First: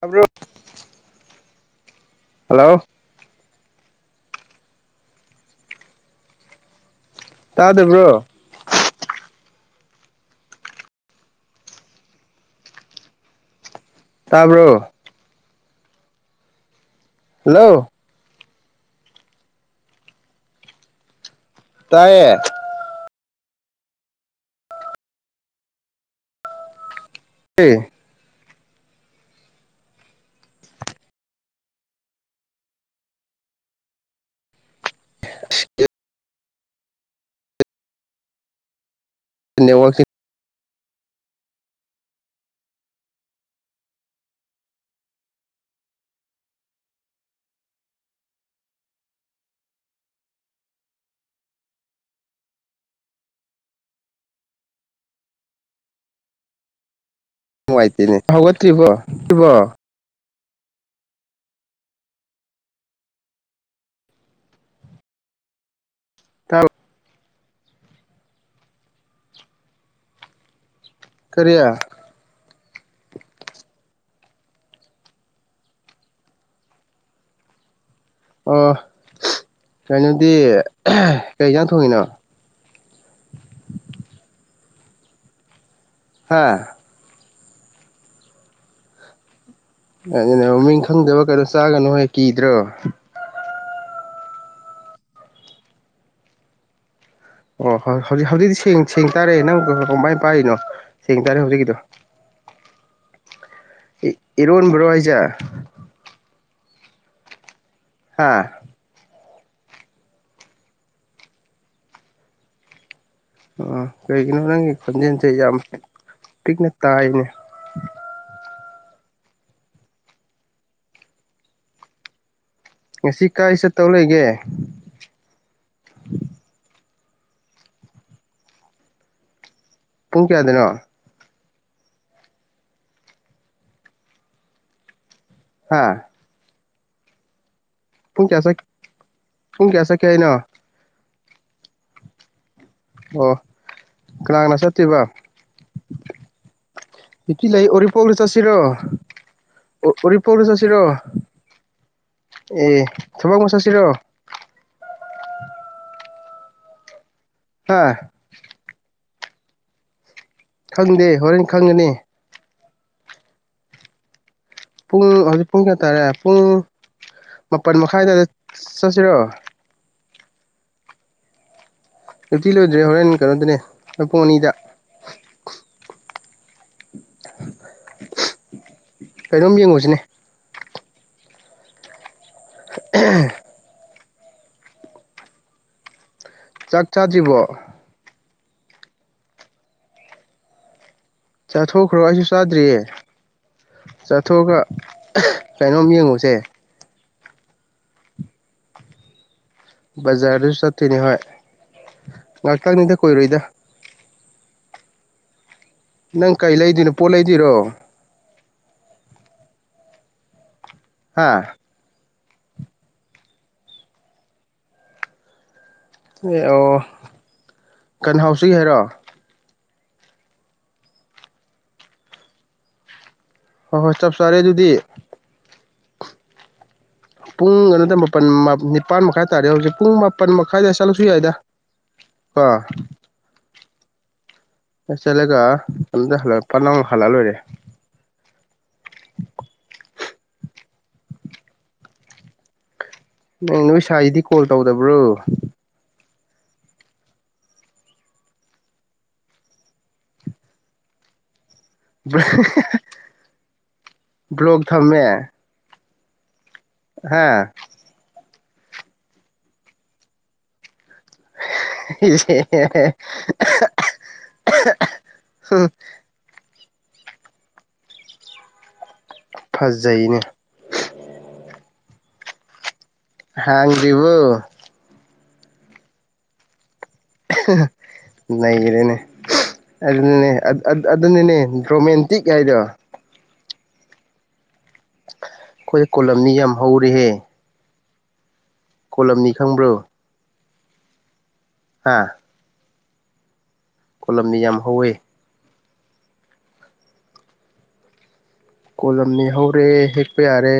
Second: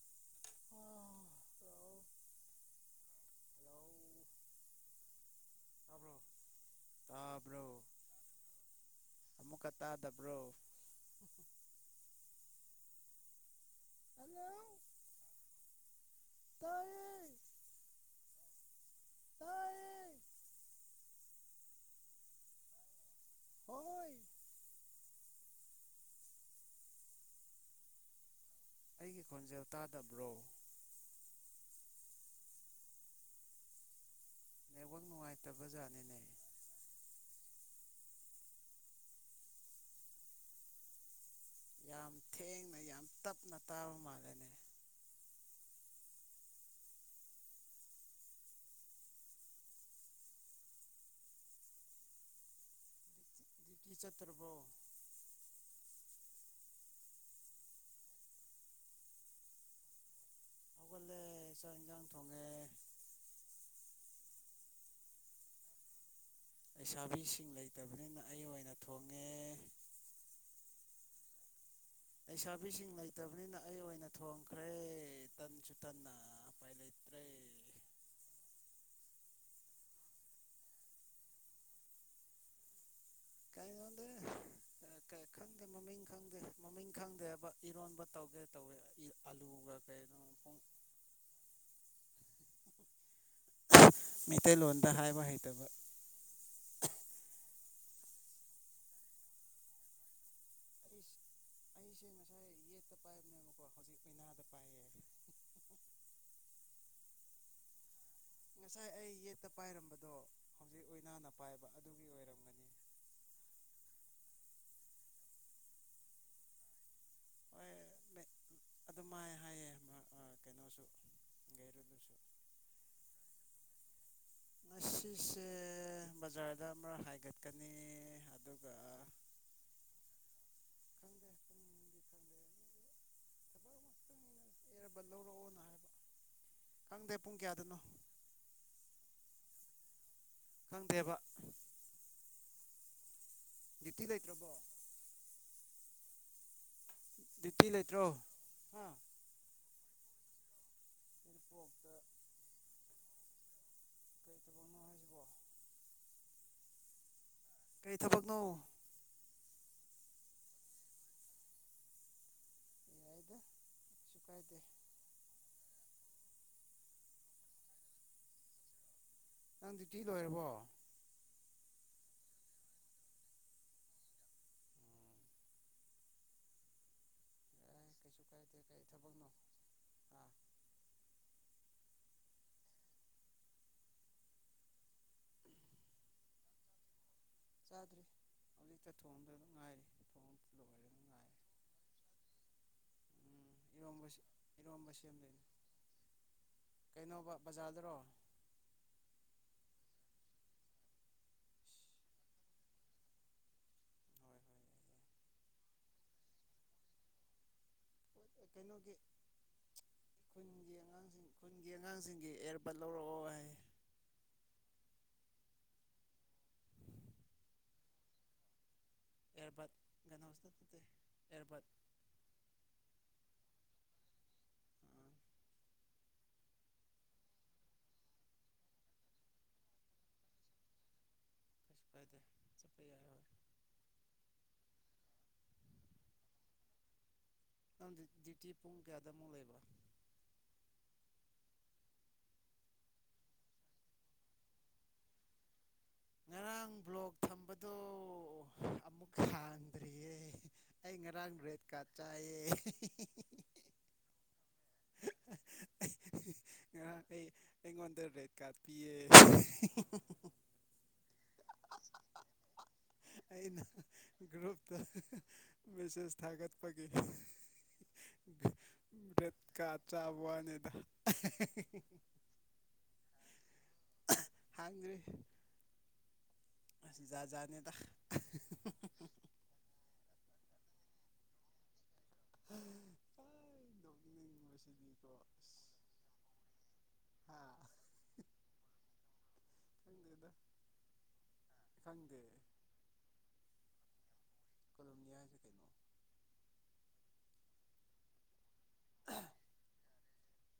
ꯇꯥꯕ꯭ꯔꯣ ꯑ ꯂꯥꯛꯑꯣ ꯍꯜꯂꯣ ꯍꯜꯂꯣ ꯇꯥꯕ꯭ꯔꯣ ꯇꯥꯕ꯭ꯔꯣ ꯇꯥꯗꯕ꯭ꯔꯣ ꯑꯃꯨꯛꯀꯥ ꯇꯥꯗꯕ꯭ꯔꯣ ꯍꯜꯂꯣ ꯇꯥꯕ꯭ꯔꯣ ꯇꯥꯏꯌꯦ ꯍꯜꯂꯣ ꯇꯥꯢꯌꯦ ꯇꯥꯏꯌꯦ ꯍꯣꯏ [unintelligible] ꯑꯩꯒꯤ ꯈꯣꯟꯖꯦꯜ ꯇꯥꯗꯕ꯭ꯔꯣ ꯅꯦꯠꯋꯥꯛ ꯅꯨꯡꯉꯥꯏꯇꯕ ꯖꯥꯠꯅꯤꯅꯦ ꯅꯦꯠꯋꯥꯛꯁꯤ ꯌꯥꯝ ꯊꯦꯡꯅ ꯌꯥꯝ ꯇꯞꯅ ꯇꯥꯕ ꯃꯥꯜꯂꯦꯅꯦ ꯗꯨ꯭ꯌꯇꯤ ꯆꯠꯇꯕ꯭ꯔꯣ ꯅꯨꯡꯉꯥꯏꯇꯦꯅꯦ ꯍꯧꯒꯠꯇ꯭ꯔꯤꯕꯣ ꯔꯤꯕꯣ ꯍꯧꯒꯠꯂꯦ ꯆꯥꯛ ꯢꯟꯖꯥꯡ ꯊꯣꯡꯉꯦ ꯂꯩꯁꯥꯕꯤꯁꯤꯡ ꯂꯩꯇꯕꯅꯤꯅ ꯑꯩ ꯑꯣꯏꯅ ꯊꯣꯡꯉꯦ ꯀꯔꯤ ꯂꯩꯁꯥꯕꯤꯁꯤꯡ ꯂꯩꯇꯕꯅꯤꯅ ꯑꯩ ꯑꯣꯏꯅ ꯊꯣꯡꯈ꯭ꯔꯦ ꯇꯟꯁꯨ ꯇꯟꯅ ꯎꯄꯥꯏ ꯂꯩ ꯇ꯭ꯔꯦꯂꯤ ꯑꯣ ꯀꯩꯅꯣꯗꯤ ꯀꯩ ꯏꯟꯖꯥꯡ ꯊꯣꯡꯉꯤꯅꯣ ꯀꯩꯉꯣꯗꯤ ꯈꯪꯗꯦ ꯃꯃꯤꯡ ꯈꯪꯗꯦ ꯍꯥ ꯃꯃꯤꯡ ꯈꯪꯗꯦ ꯍꯥꯏꯕ ꯏꯔꯣꯟꯕ ꯇꯧꯒꯦ ꯇꯧꯋꯦ ꯑꯂꯨꯒ ꯀꯩꯅꯣ ꯑꯗꯨꯅ ꯃꯃꯤꯡ ꯈꯪꯗꯕ ꯀꯩꯅꯣ ꯆꯥꯒꯅꯨ ꯍꯣꯏ ꯀꯤꯗ꯭ꯔꯣ ꯃꯩꯇꯩꯂꯣꯟꯗꯥ ꯍꯥꯏꯕ ꯍꯩꯇꯕ ꯑꯣ ꯍꯣꯏ ꯍꯧꯖꯤꯛ ꯍꯧꯖꯤꯛꯇꯤ ꯁꯦꯡ ꯁꯦꯡ ꯇꯥꯔꯦ ꯅꯪ ꯀꯃꯥꯏꯟ ꯄꯥꯏꯔꯤꯅꯣ ꯑꯩ ꯁꯦꯡ ꯇꯥꯔꯦ ꯍꯧꯖꯤꯛꯀꯤꯗꯣ ꯑꯩꯁꯦ ꯉꯁꯥꯏ ꯌꯦꯠꯇꯥ ꯄꯥꯏꯕꯅꯦꯕꯀꯣ ꯍꯧꯖꯤꯛ ꯑꯣꯏꯅꯥꯗ ꯄꯥꯏꯌꯦ ꯏꯔꯣꯟꯕ꯭ꯔꯣ ꯍꯥꯏꯁꯦ ꯍꯥꯥ ꯉꯁꯥꯏ ꯑꯩ ꯌꯦꯠꯇꯥ ꯄꯥꯏꯔꯝꯕꯗꯣ ꯍꯧꯖꯤꯛ ꯑꯣꯏꯅꯥꯅ ꯄꯥꯏꯕ ꯑꯗꯨꯒꯤ ꯑꯣꯏꯔꯝꯒꯅꯤ ꯑꯣ ꯀꯩꯒꯤꯅꯣ ꯅꯪꯒꯤ ꯈꯣꯟꯖꯦꯜꯁꯦ ꯌꯥꯝ ꯄꯤꯛ ꯄꯤꯛꯅ ꯇꯥꯏꯅꯦ ꯍꯣꯏ ꯑꯗꯨꯝꯃꯥꯏ ꯍꯥꯏꯌꯦ ꯀꯩꯅꯣꯁꯨ ꯒꯩꯔꯨꯗꯨꯁꯨ ꯉꯁꯤ ꯀꯥꯏ ꯆꯠꯇꯧ ꯂꯩꯒꯦ ꯉꯁꯤꯁꯦ ꯕꯖꯥꯔꯗ ꯑꯃꯥꯔꯛ ꯍꯥꯏꯒꯠꯀꯥꯅꯤ ꯑꯗꯨꯒꯥ ꯄꯨꯡ ꯀꯌꯥꯗꯅꯣ ꯈꯪꯗꯦ ꯄꯨꯡꯗꯤ ꯈꯪꯗꯦ ꯊꯕꯛ ꯑꯃꯈꯛꯇꯪꯅꯤꯅ ꯑꯦꯌꯥꯔ ꯕꯠ ꯂꯧꯔꯛꯑꯣꯅ ꯍꯥ ꯍꯥꯏꯕ ꯈꯪꯗꯦ ꯄꯨꯡ ꯀꯌꯥꯗꯅꯣ ꯄꯨꯡ ꯀꯌꯥ ꯆꯠ ꯄꯨꯡ ꯀꯌꯥ ꯆꯠꯀꯦ ꯍꯥꯏꯅꯣ ꯈꯪꯗꯦꯕ ꯑꯣ ꯗꯤꯌ꯭ꯨꯇꯤ ꯂꯩꯇ꯭ꯔꯥꯕꯣ ꯇꯦꯕꯥ ꯗꯤꯌ꯭ꯨꯇꯤ ꯗ꯭ꯌꯨꯇꯤ ꯂꯩ ꯂꯩꯇ꯭ꯔꯣ ꯎꯔꯤꯄꯣꯛꯂꯥ ꯆꯠꯁꯤꯔꯣ ꯍꯥ ꯎꯔꯤꯄꯣꯛꯗ ꯆꯠꯁꯤꯔꯣ ꯎꯔꯤꯄꯣꯛꯇꯥ ꯑꯦ ꯊꯕꯛ ꯑꯃ ꯆꯠꯁꯤꯔꯣ ꯀꯩ ꯊꯕꯛꯅꯣ ꯍꯥꯏꯁꯤꯕꯣ ꯍꯥ ꯀꯩ ꯊꯕꯛꯅꯣ ꯈꯪꯗꯦ ꯍꯣꯔꯦꯟ ꯈꯪꯒꯅꯤ ꯌꯥꯏꯗ ꯀꯩꯁꯨ ꯀꯥꯏꯗꯦ ꯄꯨꯡ ꯍꯧꯖꯤꯛ ꯄꯨꯡ ꯀꯌꯥ ꯇꯥꯔꯦ ꯄꯨꯡ ꯃꯥꯄꯜ ꯃꯈꯥꯏ ꯑꯗꯥꯏꯗ ꯆꯠꯁꯤꯔꯣ ꯅꯪ ꯗꯤꯌ꯭ꯨꯇꯤ ꯂꯣꯏꯔꯥꯕꯣ ꯗꯤꯌ꯭ꯨꯇꯤ ꯂꯣꯏꯗ꯭ꯔꯤ ꯍꯣꯔꯦꯟ ꯀꯩꯅꯣꯗꯅꯦ ꯄꯨꯡ ꯑꯅꯤꯗꯥ ꯎꯝ ꯌꯥꯏ ꯀꯩꯁꯨ ꯀꯥꯏꯗꯦ ꯀꯔꯤ ꯊꯕꯛꯅꯣ ꯀꯩꯅꯣꯝ ꯌꯦꯡꯉꯨꯁꯤꯅꯦ ꯑꯥ ꯆꯥꯛ ꯆꯥꯗ꯭ꯔꯤꯕꯣ ꯆꯥꯗ꯭ꯔꯤ ꯍꯧꯖꯤꯛꯇꯥ ꯊꯣꯡꯗꯥ ꯑꯗꯨꯝ ꯉꯥꯏꯔꯦ ꯊꯣꯡ ꯂꯣꯏꯔꯦ ꯑꯗꯨꯝ ꯉꯥꯏꯔꯦ ꯆꯥꯊꯣꯛꯈ꯭ꯔꯣ ꯑꯩꯁꯨ ꯆꯥꯗ꯭ꯔꯤꯌꯦ ꯏꯔꯣꯝꯕ ꯆꯥꯊꯣꯛꯑꯥꯒ ꯏꯔꯣꯝꯕ ꯁꯦꯝꯗꯣꯏꯅꯤ ꯀꯩꯅꯣꯝ ꯌꯦꯡꯉꯨꯁꯦ ꯀꯩꯅꯣꯕ ꯕꯖꯥꯔꯗꯥꯔꯣ ꯕꯖꯥꯔꯗꯥ ꯆꯠꯇꯣꯏꯅꯤ ꯍꯣꯏ [inaudible] ꯉꯥꯛꯇꯪꯅꯤꯗꯥ ꯀꯨꯏꯔꯣꯏꯗꯥ ꯍꯣꯏ ꯍꯣꯏ ꯅꯪ ꯀꯩ ꯂꯩꯗꯣꯏꯅꯣ ꯄꯣꯠ ꯂꯩꯗꯣꯏꯔꯣ ꯀꯩꯅꯣꯒꯤ ꯈꯨꯟꯒꯤ ꯑꯉꯥꯡꯁꯤꯡ ꯍꯥ ꯈꯨꯟ ꯒꯤ ꯑꯉꯥꯡꯖꯤꯡꯒꯤ ꯑꯦꯌꯥꯔꯕꯥꯠ ꯂꯧꯔꯛꯑꯣ ꯍꯥꯏ ꯑꯦ ꯑꯣ ꯀꯟꯍꯥꯎꯁꯤꯒꯤ ꯍꯥꯏꯔꯣ ꯑꯦꯔꯕꯥꯠ ꯒꯟ ꯍꯥꯎꯁ ꯅꯠꯇꯦ ꯑꯦꯔꯕꯥꯠ ꯍꯣꯏ ꯍꯣꯏ ꯆꯞ ꯆꯥꯔꯦ ꯑꯗꯨꯗꯤ ꯑꯥ ꯄꯨꯡ ꯑꯗꯨꯗꯥ ꯃꯥꯄꯜ ꯅꯤꯄꯥꯟ ꯃꯈꯥꯏ ꯇꯥꯔꯦ ꯍꯧꯖꯤꯛ ꯄꯨꯡ ꯃꯥꯄꯟ ꯃꯈꯥꯏ ꯑꯗꯥꯏ ꯆꯠꯂꯥꯁꯨ ꯌꯥꯏꯗꯥ [unintelligible] ꯆꯇꯄꯥ ꯌꯥꯔꯣꯏ ꯆꯠꯂꯒꯗ ꯍꯜꯂ ꯄ ꯅꯛ ꯍꯜꯂꯛ ꯂꯣꯏꯔꯦ ꯅꯪ ꯗꯤꯌꯇꯤ ꯄꯨꯡ ꯀꯌꯥꯗꯃꯨꯛ ꯂꯩꯕ꯭ꯔꯥ ꯅ ꯅꯣꯏ ꯁꯥꯏꯒꯤꯗꯤ ꯀꯣꯜ ꯇꯧꯗꯕ꯭ꯔꯣ ꯉꯔꯥꯡ ꯕ꯭ꯂꯣꯛ ꯊꯝꯕꯗꯣ ꯑꯃꯨꯛ ꯍꯥꯡꯗ꯭ꯔꯤꯌꯦ ꯑꯩ ꯉꯔꯥꯡ ꯔꯦꯠ ꯀꯥꯔꯗ ꯆꯥꯏꯌꯦ ꯕ꯭ꯂꯣꯛ ꯊꯝꯃꯦ ꯉꯔꯥꯡ ꯑꯩ ꯍꯥ ꯑꯩꯉꯣꯟꯗ ꯔꯦꯗ ꯀꯥ ꯄꯤꯌꯦ ꯏ [unintelligible] ꯒ꯭ꯔꯨꯨꯞꯗ ꯃꯦꯁꯦꯁ ꯊꯥꯒꯠꯄꯒꯤ [unintelligible] ꯀꯥꯠ ꯐꯖꯩꯅꯦ ꯆꯕꯋꯥꯅꯤꯗ ꯍꯥꯡꯗꯔꯤꯕꯨ ꯍꯥꯡꯗꯔꯤ ꯆꯥꯠ ꯆꯥꯠꯅꯤꯗ ꯑꯗꯨꯅꯦ ꯑꯗꯨꯅꯅꯦ ꯏꯝꯄꯔꯨꯞꯃꯦꯟ ꯐ ꯅꯣꯛ ꯅꯤꯡꯕꯁꯤꯗꯤꯀꯣ ꯑꯩꯈꯣꯏ ꯀꯣꯂꯝꯅꯤ ꯌꯥꯝ ꯍꯧꯔꯤꯍꯦ ꯍꯥꯥ ꯀꯣꯂꯝꯅꯤ ꯈꯪꯕ꯭ꯔꯣ ꯈꯪꯗꯦꯗ ꯍꯥ ꯈꯪꯗꯦ ꯀꯣꯂꯝꯅꯤ ꯌꯝ ꯈꯨꯜꯂꯝꯅꯤꯌꯥ ꯍꯥꯏꯖ ꯀꯩꯅꯣ ꯀꯣꯂꯝꯅꯤ ꯍꯧꯔꯦ ꯍꯦꯛꯄ ꯌꯥꯔꯦ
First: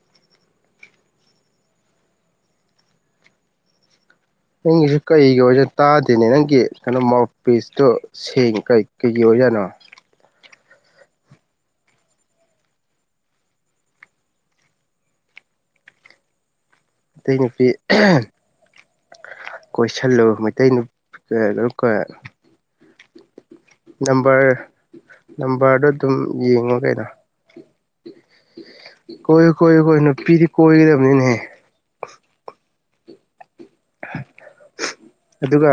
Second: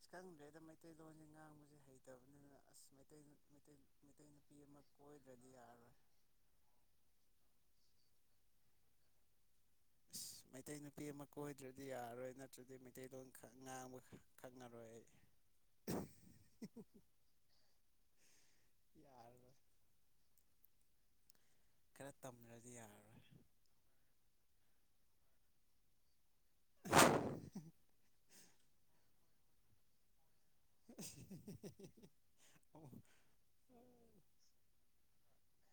ꯏ ꯈꯪꯗ꯭ꯔꯦꯗ ꯃꯩꯇꯩꯂꯣꯟꯁꯦ ꯉꯥꯡꯕꯁꯦ ꯍꯩꯇꯕꯅꯤꯅ ꯑꯁ ꯃꯩꯇꯩꯩ ꯃꯩꯇꯩꯅ ꯅꯒꯤꯁꯨ ꯀꯩꯒꯤ ꯑꯣꯖ ꯇꯥꯗ ꯁꯤꯅꯦ ꯅꯪꯒꯤ ꯀꯩꯅꯣ ꯃꯥꯎꯠ ꯄꯤꯁꯇꯣ ꯁꯦꯡ ꯀ ꯀꯩꯒꯤ ꯑꯣꯏꯖꯅꯣ ꯑꯁ ꯃꯩꯇꯩ ꯅꯨꯄꯤ ꯑꯃ ꯀꯣꯏꯗ꯭ꯔꯗꯤ ꯌꯥꯔꯔꯣꯏ ꯅꯠꯇ꯭ꯔꯗꯤ ꯃꯩꯇꯩꯂꯣꯟ ꯉꯥꯡꯕ ꯈꯪꯉꯔꯣꯏ ꯑꯩ [unintelligible] ꯑꯇꯩ ꯅꯨꯄꯤ ꯌꯥꯔ ꯀꯣꯏꯁꯤꯜꯂꯨ ꯃꯩꯇꯩ ꯅꯨ ꯈꯔ ꯇꯝꯈ꯭ꯔꯗꯤ ꯌꯥꯔꯔꯣꯏ ꯅꯝꯕꯔ ꯅꯝꯕꯔꯗꯣ ꯑꯗꯨꯝ ꯌꯦꯡꯉꯣ ꯀꯩꯅꯣ [unintelligible] ꯀꯣꯏꯌꯨ ꯀꯣꯏꯌꯨ ꯀꯣꯏꯌꯨ ꯅꯨꯄꯤꯗꯤ ꯀꯣꯏꯒꯗꯕꯅꯤꯅꯦꯍꯦ [unintelligible] ꯑꯗꯨꯒ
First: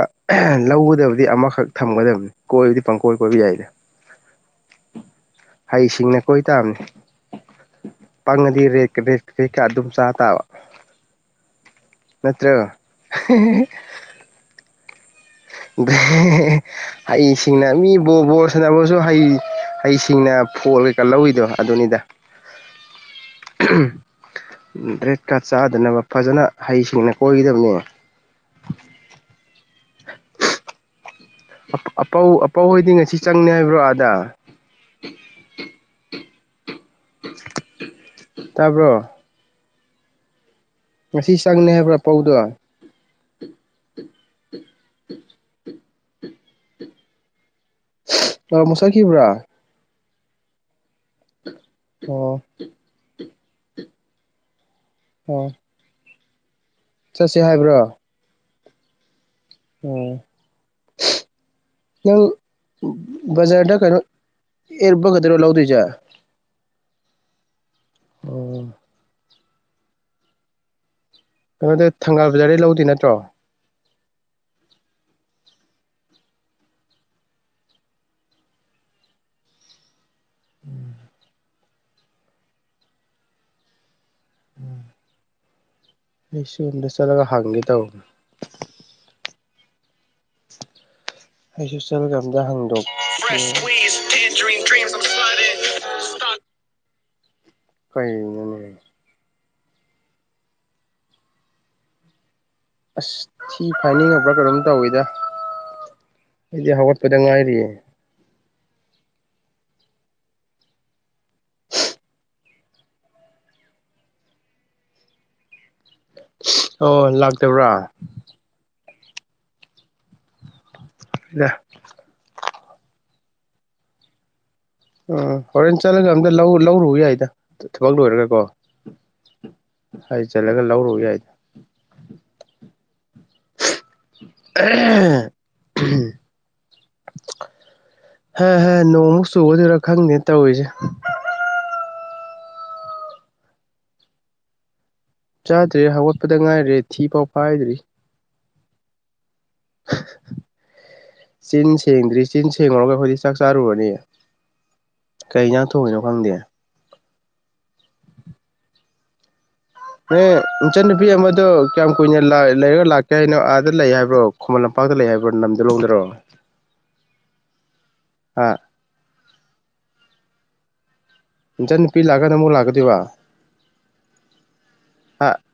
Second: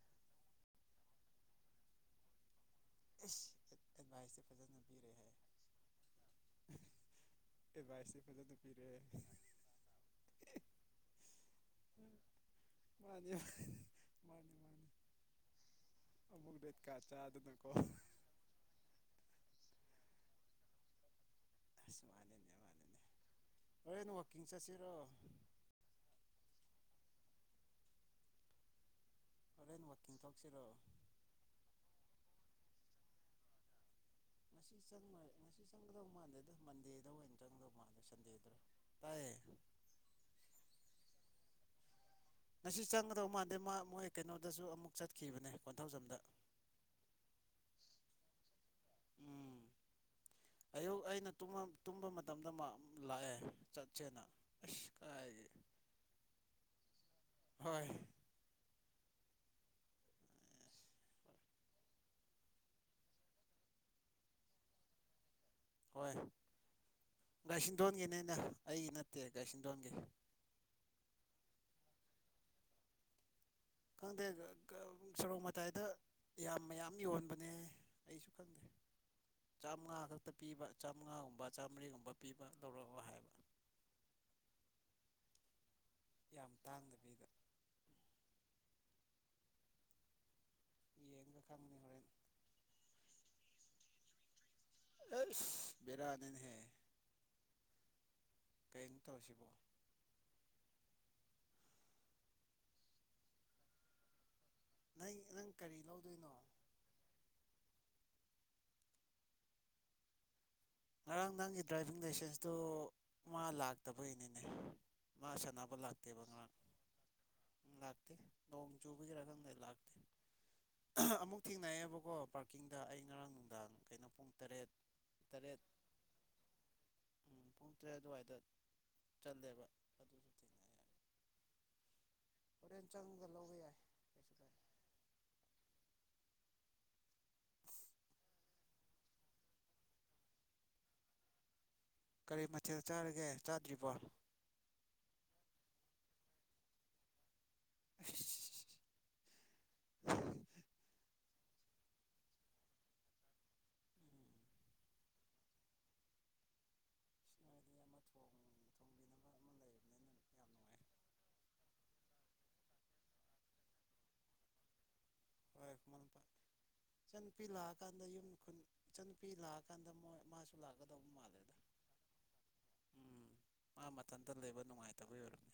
ꯂꯧꯒꯗꯕꯗꯤ ꯑꯃꯈꯛ ꯊꯝꯒꯗꯕꯅꯤ ꯀꯣꯏꯗꯤ ꯄꯪꯀꯣꯏ ꯀꯣꯏꯕ ꯌꯥꯏꯗ ꯑꯦꯗꯚꯥꯏꯁꯇꯤ ꯐꯖꯅ ꯄꯤꯔꯦ ꯍꯥꯏ ꯍꯩꯁꯤꯡꯅ ꯀꯣꯏ ꯇꯥꯕꯅꯦ ꯑꯦꯗꯚꯥꯏꯁꯁꯦ ꯐꯖꯅ ꯄꯤꯔꯛꯑꯦ ꯀꯩꯀꯥ ꯑꯗꯨꯝ ꯆꯥ ꯇꯥꯕ ꯅꯠꯇ꯭ꯔꯣ ꯃꯥꯅꯤ ꯃꯥꯅꯤ ꯃꯥꯅꯤ ꯃꯥꯅꯤ ꯑꯃꯨꯛ ꯔꯦꯠ ꯀꯥꯔꯠ ꯍꯥꯏ ꯁꯤꯅ ꯆꯥꯗꯅꯀꯣ ꯃꯤ ꯕꯣ ꯕꯣꯁ ꯁꯥꯟꯅꯕꯁꯨ ꯍꯩ ꯍꯩꯁꯤꯡꯅ ꯐꯣꯜ ꯀꯩꯀꯥ ꯂꯧꯋꯤꯗꯣ ꯑꯁ ꯃꯥꯅꯦꯅꯦ ꯃꯥꯅꯤꯅꯦ ꯍꯣꯏꯅꯦ ꯋꯥꯛꯀꯤꯡ ꯆꯠꯁꯤꯔꯣ ꯑꯗꯨꯅꯕ ꯐꯖꯅ ꯍꯩꯁꯤꯡꯅ ꯀꯣꯏꯒꯗꯕꯅꯤ ꯍꯣꯔꯦꯟ ꯋꯥꯛꯀꯤꯡ ꯊꯣꯛꯁꯤꯔꯣ ꯑꯄ ꯑꯄꯧ ꯑꯄꯧ ꯍꯣꯏꯗꯤ ꯉꯁꯤ ꯆꯪꯅꯤ ꯍꯥꯏꯕ꯭ꯔꯣ ꯑꯥꯗ ꯉꯁꯤ ꯆꯪꯃꯥꯏ ꯉꯁꯤ ꯆꯪꯒꯗꯕ ꯃꯥꯟꯗꯦꯗ ꯃꯟꯗꯦ ꯗꯦ ꯑꯣꯏꯅ ꯆꯪꯗꯧ ꯃꯥꯂꯦ ꯁꯟꯗꯦꯗ꯭ꯔ ꯇꯥꯕ꯭ꯔꯣ ꯇꯥꯏꯌꯦ ꯉꯁꯤ ꯆꯪꯅꯤ ꯍꯥꯏꯕ꯭ꯔꯥ ꯑꯄꯧꯗꯣ ꯉꯁꯤ ꯆꯪꯒꯗꯧ ꯃꯥꯟꯗꯦ ꯃꯥ ꯃꯣꯏ ꯀꯩꯅꯣꯗꯁꯨ ꯑꯃꯨꯛ ꯆꯠꯈꯤꯕꯅꯦ ꯀꯣꯟꯊꯧꯖꯝꯗ [unintelligible] ꯑ ꯃꯁꯥ ꯈꯤꯕ꯭ꯔꯥ ꯎꯝ ꯑꯌꯨꯛ ꯑꯩꯅ ꯇꯨꯝꯕ ꯇꯨꯝꯕ ꯑꯣ ꯃꯇꯝꯗ ꯃꯥ ꯂꯥꯛꯑꯦ ꯆꯠꯁꯦꯅ ꯑꯁ ꯀꯥꯏ ꯑꯣ ꯆꯠꯁꯦ ꯍꯥꯏꯕ꯭ꯔ ꯍꯣꯏ ꯎꯝ [unintelligible] ꯅꯪ ꯕꯖꯥꯔꯗ ꯀꯩꯅꯣ ꯑꯦꯔꯕꯒ ꯈꯠꯇꯔꯣ ꯂꯧꯗꯣꯏꯖꯦ ꯑꯥꯏ ꯒꯥꯏꯁꯤꯟꯗꯣꯟꯒꯤꯅꯤꯅꯦ ꯎꯝ ꯑꯩꯏ ꯅꯠꯇꯦ ꯒꯥꯏꯁꯤꯟꯗꯣꯟꯒꯤ ꯑꯗꯨꯗꯤ ꯊꯪꯒꯥꯜ ꯕꯖꯥꯔꯗꯩ ꯂꯧꯗꯣꯏ ꯅꯠꯇ꯭ꯔꯣ ꯈꯪꯗꯦ ꯀ ꯀ ꯁꯔꯣꯛ ꯃꯇꯥꯏꯗ ꯌꯥꯝ ꯃꯌꯥꯝ ꯌꯣꯟꯕꯅꯦ ꯑꯩꯁꯨ ꯈꯪꯗꯦ ꯆꯥꯝꯉꯥ ꯈꯛ ꯇ ꯄꯤꯕ ꯆꯥꯝꯉꯥꯒꯨꯝꯕ ꯆꯥꯝꯃꯔꯤꯒꯨꯝꯕ ꯄꯤꯕ ꯂꯧꯔꯛꯑꯣ ꯍꯥꯏꯕ ꯌꯥꯝ ꯑꯩꯁꯨ ꯑꯝꯗ ꯇꯥꯡꯗꯕꯤꯗ ꯆꯠꯂꯒ ꯍꯪꯒꯦ ꯇꯧꯕ ꯌꯦꯡꯔ ꯍꯩꯁꯨ ꯆꯠꯂꯒ ꯑꯝꯗ ꯍꯪꯗꯣꯛ [unintelligible] ꯕꯦꯔꯥꯅꯦꯅꯍꯦ ꯀꯩꯅꯣꯅꯦ ꯎꯝ ꯇꯧꯏꯁꯤꯕꯣ ꯑꯁ ꯊꯤ ꯐꯥꯏꯅꯤꯡꯉꯕ꯭ꯔꯥ ꯀꯩꯅꯣꯝ ꯇꯧꯋꯤꯗ ꯅꯩ ꯅꯪ ꯀꯔꯤ ꯂꯧꯗꯣꯏꯅꯣ ꯄꯗ ꯉꯥꯏꯔꯤꯌꯦ ꯉꯔꯥꯡ ꯅꯪꯒꯤ ꯗ꯭ꯔꯥꯏꯚꯤꯡ ꯂꯥꯏꯁꯦꯟꯁꯇꯨ ꯃꯥ ꯂꯥꯛꯇꯕꯩꯅꯤꯅꯦ ꯃꯥ ꯁꯅꯥꯕ ꯂꯥꯛꯇꯦꯕ ꯉꯥꯔꯥꯡ [unintelligible] ꯑꯣ ꯂꯥꯛꯇꯕ꯭ꯔꯥ ꯅꯣꯡ ꯆꯨꯕꯒꯤꯔꯥ ꯈꯪꯗꯦ ꯂꯥꯛꯇꯦ ꯑꯍꯥ ꯑꯃꯨꯛ ꯊꯦꯡꯅꯩꯌꯦꯕꯀꯣ ꯄꯔꯥꯛ ꯀꯤꯡꯗ ꯑꯩ ꯉꯔꯥꯡ ꯅꯨꯡꯗꯥꯡ ꯀꯩꯅꯣ ꯄꯨꯡ ꯇꯔꯦꯠ ꯑ ꯇꯔꯦꯠ ꯍꯣꯔꯦꯟ ꯆꯠꯂꯒꯗ ꯑꯃꯇꯥ ꯂꯧ ꯂꯧꯔꯨ ꯌꯥꯏ ꯎꯝ ꯄꯨꯡ ꯇꯔꯦꯠ ꯑꯗꯨꯋꯥꯏꯗ ꯆꯜꯂꯦꯕ ꯑꯗꯨ ꯇꯜꯂꯒ ꯂꯧꯔꯨ ꯑꯩ ꯌꯥꯏꯗ ꯍꯣꯔꯦꯟ ꯆꯪꯉꯒ ꯂꯧꯕ ꯌꯥꯏ ꯀꯩꯁꯨ ꯀꯥꯏꯗꯦ [unintelligible] ꯍꯥ ꯍꯥ ꯅꯣꯡꯃꯨꯛ ꯆꯨꯒꯗꯣꯏꯔꯥ ꯈꯪꯗꯦ ꯇꯧꯔꯤꯖꯦ ꯀꯔꯤ ꯃꯊꯦꯜ ꯆꯥꯔꯒꯦ ꯆꯥꯗ꯭ꯔꯤꯕꯣ ꯆꯥꯗ꯭ꯔꯤ ꯍꯧꯒꯠꯄꯗ ꯉꯥꯏꯔꯤ ꯊꯤ ꯄꯥꯎ ꯄꯥꯏꯗ꯭ꯔꯤ ꯑꯃ [unintelligible] ꯆꯤꯟ ꯁꯦꯡꯗ꯭ꯔꯤ ꯆꯤꯟ ꯁꯦꯡꯉꯨꯔꯒ ꯑꯩꯈꯣꯏꯗꯤ ꯆꯥꯛ ꯆꯥꯔꯨꯨꯔꯅꯤ ꯀꯩ ꯏꯟꯖꯥꯡ ꯊꯣꯡꯏꯅꯣ ꯈꯪꯗꯦ ꯑꯗꯤ ꯑꯃ ꯊꯣꯡ ꯊꯣꯡꯕꯤꯅꯕ ꯑꯃ ꯂꯩꯕꯅꯤꯅ ꯌꯥꯝ ꯅꯨꯡꯉꯥꯏ ꯍꯦ ꯏꯪꯆꯟꯅꯨꯄꯤ ꯑꯃꯗꯣ ꯀꯌꯥꯝ ꯀꯨꯏꯅ ꯂꯥꯏ ꯂꯩꯔꯒ ꯂꯥꯛꯀꯦ ꯍꯥꯏꯅꯣ ꯑꯥꯗ ꯂꯩ ꯍꯥꯏꯕ꯭ꯔꯣ ꯈꯨꯃꯟ ꯂꯝꯄꯥꯛꯇ ꯂꯩ ꯍꯥꯏꯕ꯭ꯔꯣ ꯍꯣꯏ ꯅꯝꯖꯂꯣꯡꯗꯔꯣ ꯃꯅꯥꯎꯄꯥ ꯏꯆꯟꯅꯨꯄꯤ ꯂꯥꯛꯑꯀꯥꯟꯗ ꯌꯨꯝ ꯑ ꯈꯨꯟ ꯏꯟꯅꯨꯄꯤ ꯂꯥꯛꯑꯀꯥꯟꯗ ꯃꯣꯏ ꯃꯥꯁꯨ ꯂꯥꯛꯀꯗꯧꯕ ꯃꯥꯜꯂꯦ ꯏꯆꯝ ꯅꯨꯄꯤ ꯂꯒꯗ ꯑꯃꯨꯛ ꯂꯥꯛ ꯀ ꯃꯥ ꯃꯊꯟꯇ ꯂꯩꯕ ꯅꯨꯡꯉꯥꯏꯇꯕꯩ ꯑ ꯑꯣꯏꯔꯝꯅꯤ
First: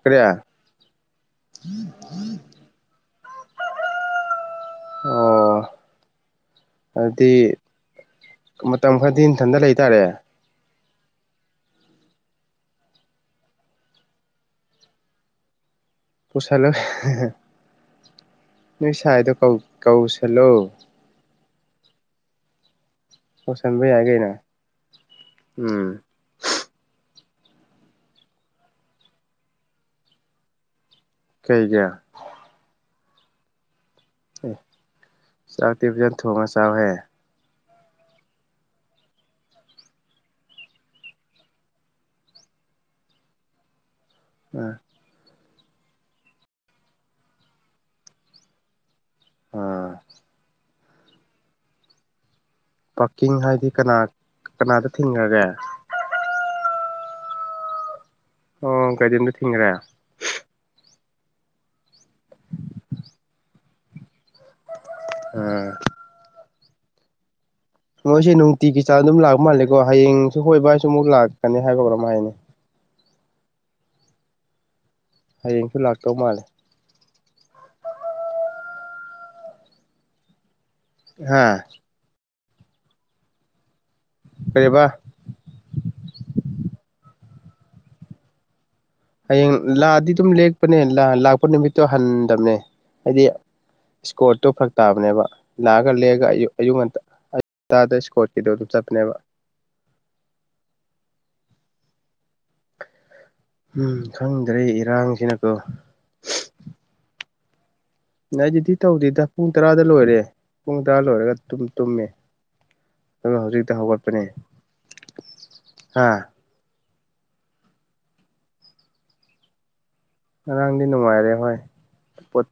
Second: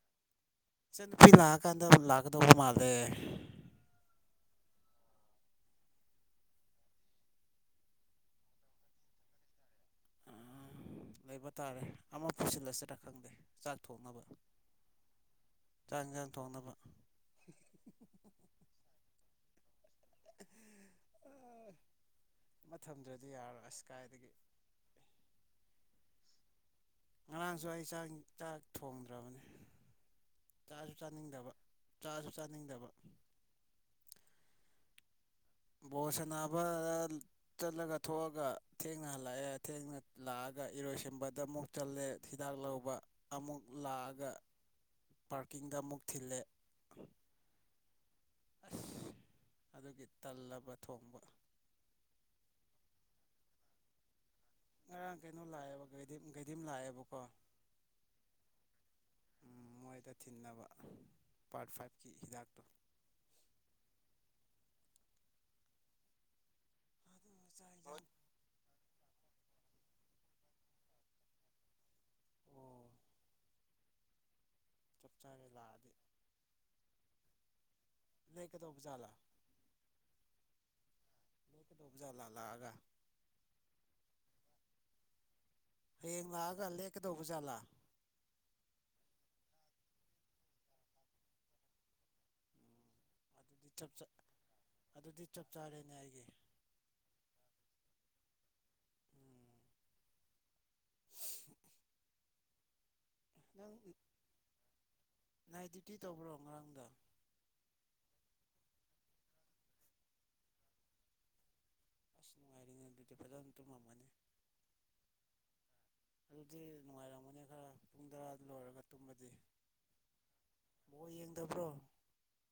ꯀꯔꯤ ꯏꯆꯟ ꯅꯨꯄꯤ ꯂꯥꯛꯑꯀꯥꯟꯗ ꯑꯃꯨꯛ ꯂꯥꯛꯀꯗꯧꯕ ꯃꯥꯜꯂꯦ [unintelligible] ꯑꯣ ꯑꯗꯤ ꯃꯇꯝ ꯈꯔꯗꯤ ꯅꯊꯟꯗ ꯂꯩ ꯇꯥꯔꯦ ꯂꯩꯕ ꯇꯥꯔꯦ ꯑꯃ ꯄꯨꯁꯤꯜꯂꯁꯤꯔꯥ ꯈꯪꯗꯦ ꯆꯥꯛ ꯊꯣꯡꯅꯕ ꯆꯥꯡ ꯌꯦꯟꯁꯥꯡ ꯄꯨꯁꯜꯂꯣ ꯊꯣꯡꯅꯕ ꯅꯣꯏ ꯁꯥꯏꯗꯣ ꯀꯧ ꯀꯧꯁꯦ ꯑꯃ ꯊꯝꯗ꯭ꯔꯗꯤ ꯌꯥꯔꯣꯏ ꯀꯧꯁꯟꯕ ꯑꯁ ꯌꯥꯏ ꯀꯥꯏꯗꯒꯤ ꯀꯩꯅꯣ ꯎꯝ ꯉꯔꯥꯡꯁꯨ ꯑꯩ ꯆꯥꯛ ꯆꯥꯛ ꯊꯣꯡꯗ꯭ꯔꯕꯅꯦ ꯆꯥꯁꯨ ꯆꯥꯅꯤꯡꯗꯕ ꯀꯩꯒꯤ ꯑꯦ ꯆꯥꯁꯨ ꯆꯥꯅꯤꯡꯗꯕ ꯑꯣ ꯕꯣꯜ ꯁꯥꯟꯅꯕ ꯆꯠꯂꯒ ꯊꯣꯛꯑꯒ ꯊꯦꯡꯅ ꯍꯜꯂꯛꯑꯦ ꯊꯦꯡꯅ ꯂꯥꯛꯑꯒ ꯏꯔꯣꯏꯁꯦꯝꯕꯗ ꯑꯃꯨꯛ ꯆꯜꯂꯦ ꯍꯤꯗꯥꯛ ꯂꯧꯕ ꯑꯃꯨꯛ ꯂꯥꯛꯑꯒ ꯎꯝ ꯄꯥꯔꯀꯤꯡꯗ ꯑꯃꯨꯛ ꯊꯤꯜꯂꯦ ꯑꯁ ꯑ ꯑꯗꯨꯒꯤ ꯇꯜꯂꯕ ꯊꯣꯡꯕ ꯄꯥꯔꯀꯤꯡ ꯍꯥꯏꯗꯤ ꯀꯅꯥ ꯀꯅꯥꯗ ꯉꯔꯥꯡ ꯀꯩꯅꯣ ꯊꯤꯡꯈꯔꯒꯦ ꯂꯥꯛꯑꯦꯕ ꯒꯥꯏꯗꯤꯝ ꯒꯥꯏꯗꯤꯝ ꯂꯥꯛꯑꯦꯕꯀꯣ ꯑꯣ ꯒꯥꯥꯏꯗꯤꯝꯗ ꯊꯤꯟꯒꯔꯦ ꯊꯤꯅꯕ ꯄꯥꯔꯠ ꯐꯥꯏꯕꯀꯤ ꯍꯤꯗꯥꯛꯇꯣ ꯎꯝ inaudible ꯑꯩꯁꯦ ꯅꯨꯡꯇꯤꯒꯤ ꯆꯥꯡ ꯑꯗꯨꯝ ꯂꯥꯛꯄ ꯃꯥꯜꯂꯦꯀꯣ ꯍꯌꯦꯡꯁꯨ ꯑꯩꯈꯣꯏ ꯏꯕꯥꯏ ꯁꯨ ꯑꯃꯨꯛ ꯂꯥꯛꯀꯅꯤ ꯍꯥꯏꯕ꯭ꯔ ꯀꯩꯅꯣꯝ ꯍꯥꯏꯅꯦ ꯑꯣ ꯆꯞ ꯆꯥꯔꯦ ꯍꯌꯦꯡꯁꯨ ꯂꯥꯛꯑꯗꯤ ꯂꯥꯛꯇꯧ ꯃꯥꯜꯂꯦ ꯂꯩꯛꯀ ꯗꯧꯕ ꯖꯥꯠꯂ ꯍꯥꯥ ꯖꯥꯜꯂ ꯂꯥꯛꯑꯒ ꯀꯩꯑꯕ ꯍꯌꯦꯡ ꯂꯥꯛꯑꯒ ꯂꯦꯛꯀꯗꯧꯕ ꯖꯥꯠꯂ꯫ ꯍꯌꯦꯡ ꯂꯥꯛꯑꯗꯤ ꯑꯗꯨꯝ ꯂꯦꯛꯄꯅꯦ ꯂꯥꯛꯄ ꯅꯨꯃꯤꯠꯇꯣ ꯍꯟꯗꯕꯅꯦ꯫ ꯍꯥꯏꯗꯤ ꯑꯗꯨꯗꯤ ꯆꯞ ꯆꯥ ꯏꯁꯀ꯭ꯔꯣꯠꯇꯣ ꯐꯔꯛ ꯇꯥꯕꯅꯦꯕ ꯑꯗꯨꯗꯤ ꯆꯞ ꯂꯥꯛꯑꯒ ꯆꯥꯔꯦꯅꯦ ꯑꯩꯒꯤ ꯂꯦꯛꯑꯒ ꯑꯌꯨꯛ ꯑꯌꯨꯛ ꯉꯟꯇꯥ ꯑꯌꯨꯛ ꯉꯟꯇꯥꯗ ꯏꯁꯀ꯭ꯔꯣꯠ ꯀꯤꯗꯣ ꯑꯗꯨꯝ ꯆꯠꯄꯅꯦꯕ꯫ ꯎꯝ ꯅꯪ ꯎꯝ ꯈꯪꯗ꯭ꯔꯦ ꯏꯔꯥꯡꯁ unintelligible ꯅꯥꯏꯠ ꯗ꯭ꯌꯨꯇꯤ ꯇꯧꯕ꯭ꯔꯣ ꯉꯔꯥꯡꯗ ꯅꯥꯏ ꯗꯌ꯭ꯨꯇꯤ ꯇꯧꯗꯦꯗ ꯄꯨꯡ ꯇꯔꯥꯗ ꯂꯣꯏꯔꯦ ꯄꯨꯡ ꯇꯔꯥ ꯂꯣꯏꯔꯒ ꯇꯨꯝ ꯇꯨꯝꯃꯦ ꯑꯁ ꯅꯨꯡꯉꯥꯏꯔꯤꯅꯦ ꯑꯗꯨꯗꯤ ꯑꯗꯨꯒ ꯐꯖꯅ ꯍꯧꯖꯤꯛꯇꯤ ꯇꯨꯝꯃꯝꯒꯅꯤ ꯍꯧꯒꯠꯄꯅꯦ ꯍꯥ ꯑꯗꯨꯗꯤ ꯅꯨꯡꯉꯥꯏꯔꯝꯒꯅꯤ ꯈꯔ ꯄꯨꯡ ꯇꯔꯥ ꯂꯣꯏꯔꯒ ꯇꯨꯝꯕꯗꯤ꯫ ꯉꯔꯥꯡꯗꯤ ꯕꯣꯜ ꯅꯨꯡꯉꯥꯏꯔꯦ ꯍꯣꯏ ꯌꯦꯡꯗꯕ꯭ꯔꯣ ꯄꯣꯠ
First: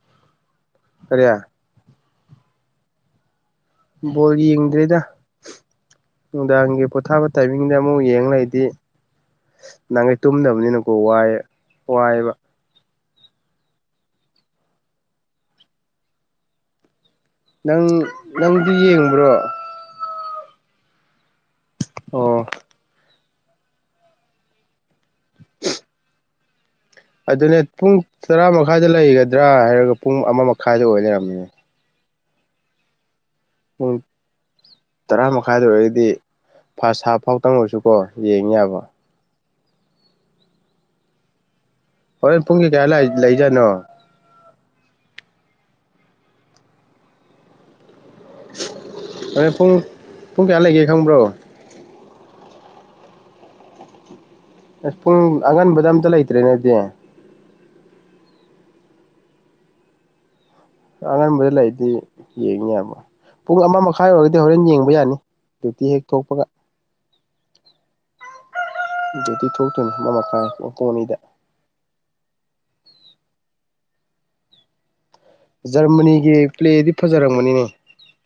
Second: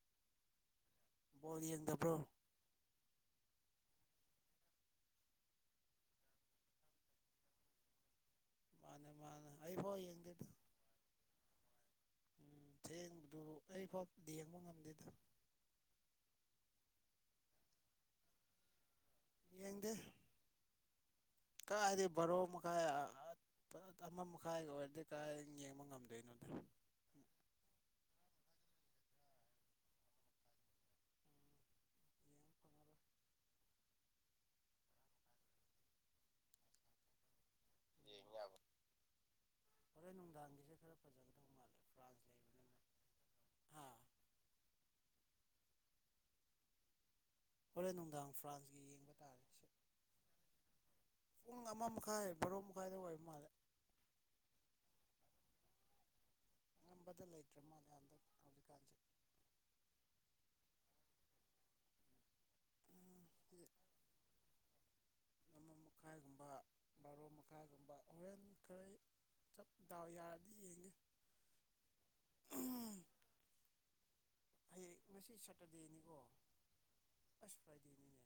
ꯀꯔꯤ ꯕꯣꯜ ꯌꯦꯡꯗꯕ꯭ꯔꯣ ꯕꯣꯜ ꯌꯦꯡꯗ꯭ꯔꯦꯗ ꯅꯨꯡꯗꯥꯡꯒꯤ ꯄꯣꯊꯥꯕ ꯇꯥꯏꯃꯤꯡꯗ ꯑꯃꯨꯛ ꯌꯦꯡ ꯂꯩ unintelligible ꯃꯥꯟꯅꯦ ꯃꯥꯟꯅꯦ ꯑꯩ ꯐꯥꯎ ꯌꯦꯡꯗꯦꯗ ꯍꯣ ꯋꯥꯏ ꯋꯥꯏꯑꯦꯕ ꯎꯝ ꯊꯦꯡꯕꯗꯨ ꯑꯩ ꯐꯥꯎ ꯌꯦꯡꯕ ꯉꯝꯗꯦꯗ꯫ ꯅꯪ ꯅꯪꯗꯤ ꯌꯦꯡꯕ꯭ꯔꯣ ꯌꯦꯡꯗꯦ ꯀꯥꯏꯗꯩ ꯚꯥꯔꯣ ꯑꯣ ꯃꯈꯥꯏ ꯑ ꯑ ꯑꯃ ꯃꯈꯥꯏꯒ ꯑꯣꯏꯔꯗꯤ ꯀꯗꯥꯥꯏ ꯌꯦꯡꯕ ꯉꯝꯗꯣꯏꯅꯣꯗ꯫ ꯑꯗꯨꯅꯦ ꯄꯨꯡ ꯇꯔꯥ ꯃꯈꯥꯏꯗ ꯂꯩꯒꯗ꯭ꯔꯥ ꯍꯥꯏꯔꯒ ꯄꯨꯡ ꯑꯃ ꯃꯈꯥꯏꯗ ꯑꯣꯏꯂꯩꯔꯝꯃꯦ꯫ ꯄꯨꯡ ꯇꯔꯥ ꯃꯈꯥꯏꯗ ꯑꯣꯏꯔꯒꯗꯤ ꯐꯥꯁ ꯍꯥꯐ ꯐꯥꯎ ꯇꯪ ꯑꯣꯏꯁꯨ ꯌꯦꯡ ꯌꯥꯕ ꯍꯣꯔꯦꯟ ꯅꯨꯡꯗꯥꯡꯒꯤꯁꯦ ꯈꯔ ꯐꯖꯒꯗꯧ ꯃꯥꯜꯂꯦ꯫ ꯐ꯭ꯔꯥꯟꯁ ꯍꯣꯔꯦꯟ ꯄꯨꯡꯒꯤ ꯀꯌꯥ ꯂꯩꯕꯅꯤꯅ ꯂꯥꯏ ꯂꯩꯖꯅꯣ꯫ ꯍꯥ ꯍꯣꯔꯦꯟ ꯅꯨꯡꯗꯥꯡ ꯐ꯭ꯔꯥꯟꯁꯒꯤ ꯌꯦꯡꯕ ꯇꯥꯔꯦ ꯍꯣꯔꯦꯟ ꯑꯩꯁꯨ ꯄꯨꯡ ꯄꯨꯡ ꯀꯌꯥ ꯂꯩꯒꯦ ꯈꯪꯕ꯭ꯔꯣ ꯄꯨꯡ ꯑꯃ ꯃꯈꯥꯏ ꯕꯥꯔꯣ ꯃꯈꯥꯏꯗ ꯑꯣꯏꯕ ꯃꯥꯜꯂꯦ꯫ [inaudible] ꯑꯁ ꯄꯨꯡ ꯑꯉꯟꯕꯗ ꯑꯝꯇ ꯂꯩꯇ꯭ꯔꯦꯅꯦ ꯑꯗꯨꯗꯤ꯫ ꯑꯃꯇ ꯂꯩꯇ꯭ꯔꯦ ꯃꯥꯜꯂꯦ ꯍꯟꯗꯛ ꯍꯧꯖꯤꯛꯀꯥꯟꯁꯦ꯫ ꯑꯉꯟꯕꯗ ꯂꯩꯗꯤ ꯌꯦꯡ ꯌꯥꯕ ꯄꯨꯡ ꯑꯃ ꯃꯈꯥꯏ ꯑꯣꯏꯔꯒꯗꯤ ꯍꯣꯔꯦꯟ ꯌꯦꯡꯕ ꯌꯥꯅꯤ꯫ ꯑꯃ ꯗ꯭ꯌꯨꯇꯤ ꯍꯦꯛ ꯊꯣꯛꯄꯒ ꯃꯈꯥꯏꯒꯨꯝꯕ ꯕꯥꯔꯣ ꯃꯈꯥꯏꯒꯨꯝꯕ ꯍꯣꯔꯦꯟ ꯈꯔ ꯗꯨꯏꯇꯤ ꯆꯞ ꯊꯣꯛꯇꯣꯏꯅꯤ ꯗꯥꯎ ꯑꯃ ꯃꯈꯥꯏ ꯌꯥꯔꯗꯤ ꯄꯨꯡ ꯑꯅꯤꯗ ꯎꯝ ꯍꯌꯦꯡ ꯉꯁꯤ ꯁꯠ ꯖꯔꯃꯅꯤꯒꯤ ꯄ꯭ꯂꯦꯗꯤ ꯐꯖꯔꯝꯒꯅꯤꯅꯦ ꯐ꯭ꯔꯥꯏꯗꯦꯅꯤꯅꯦ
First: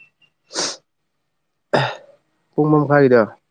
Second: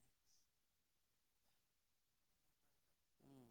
ꯄꯨꯡ ꯑꯃ ꯃꯈꯥꯏꯒꯤꯗꯣ ꯎꯝ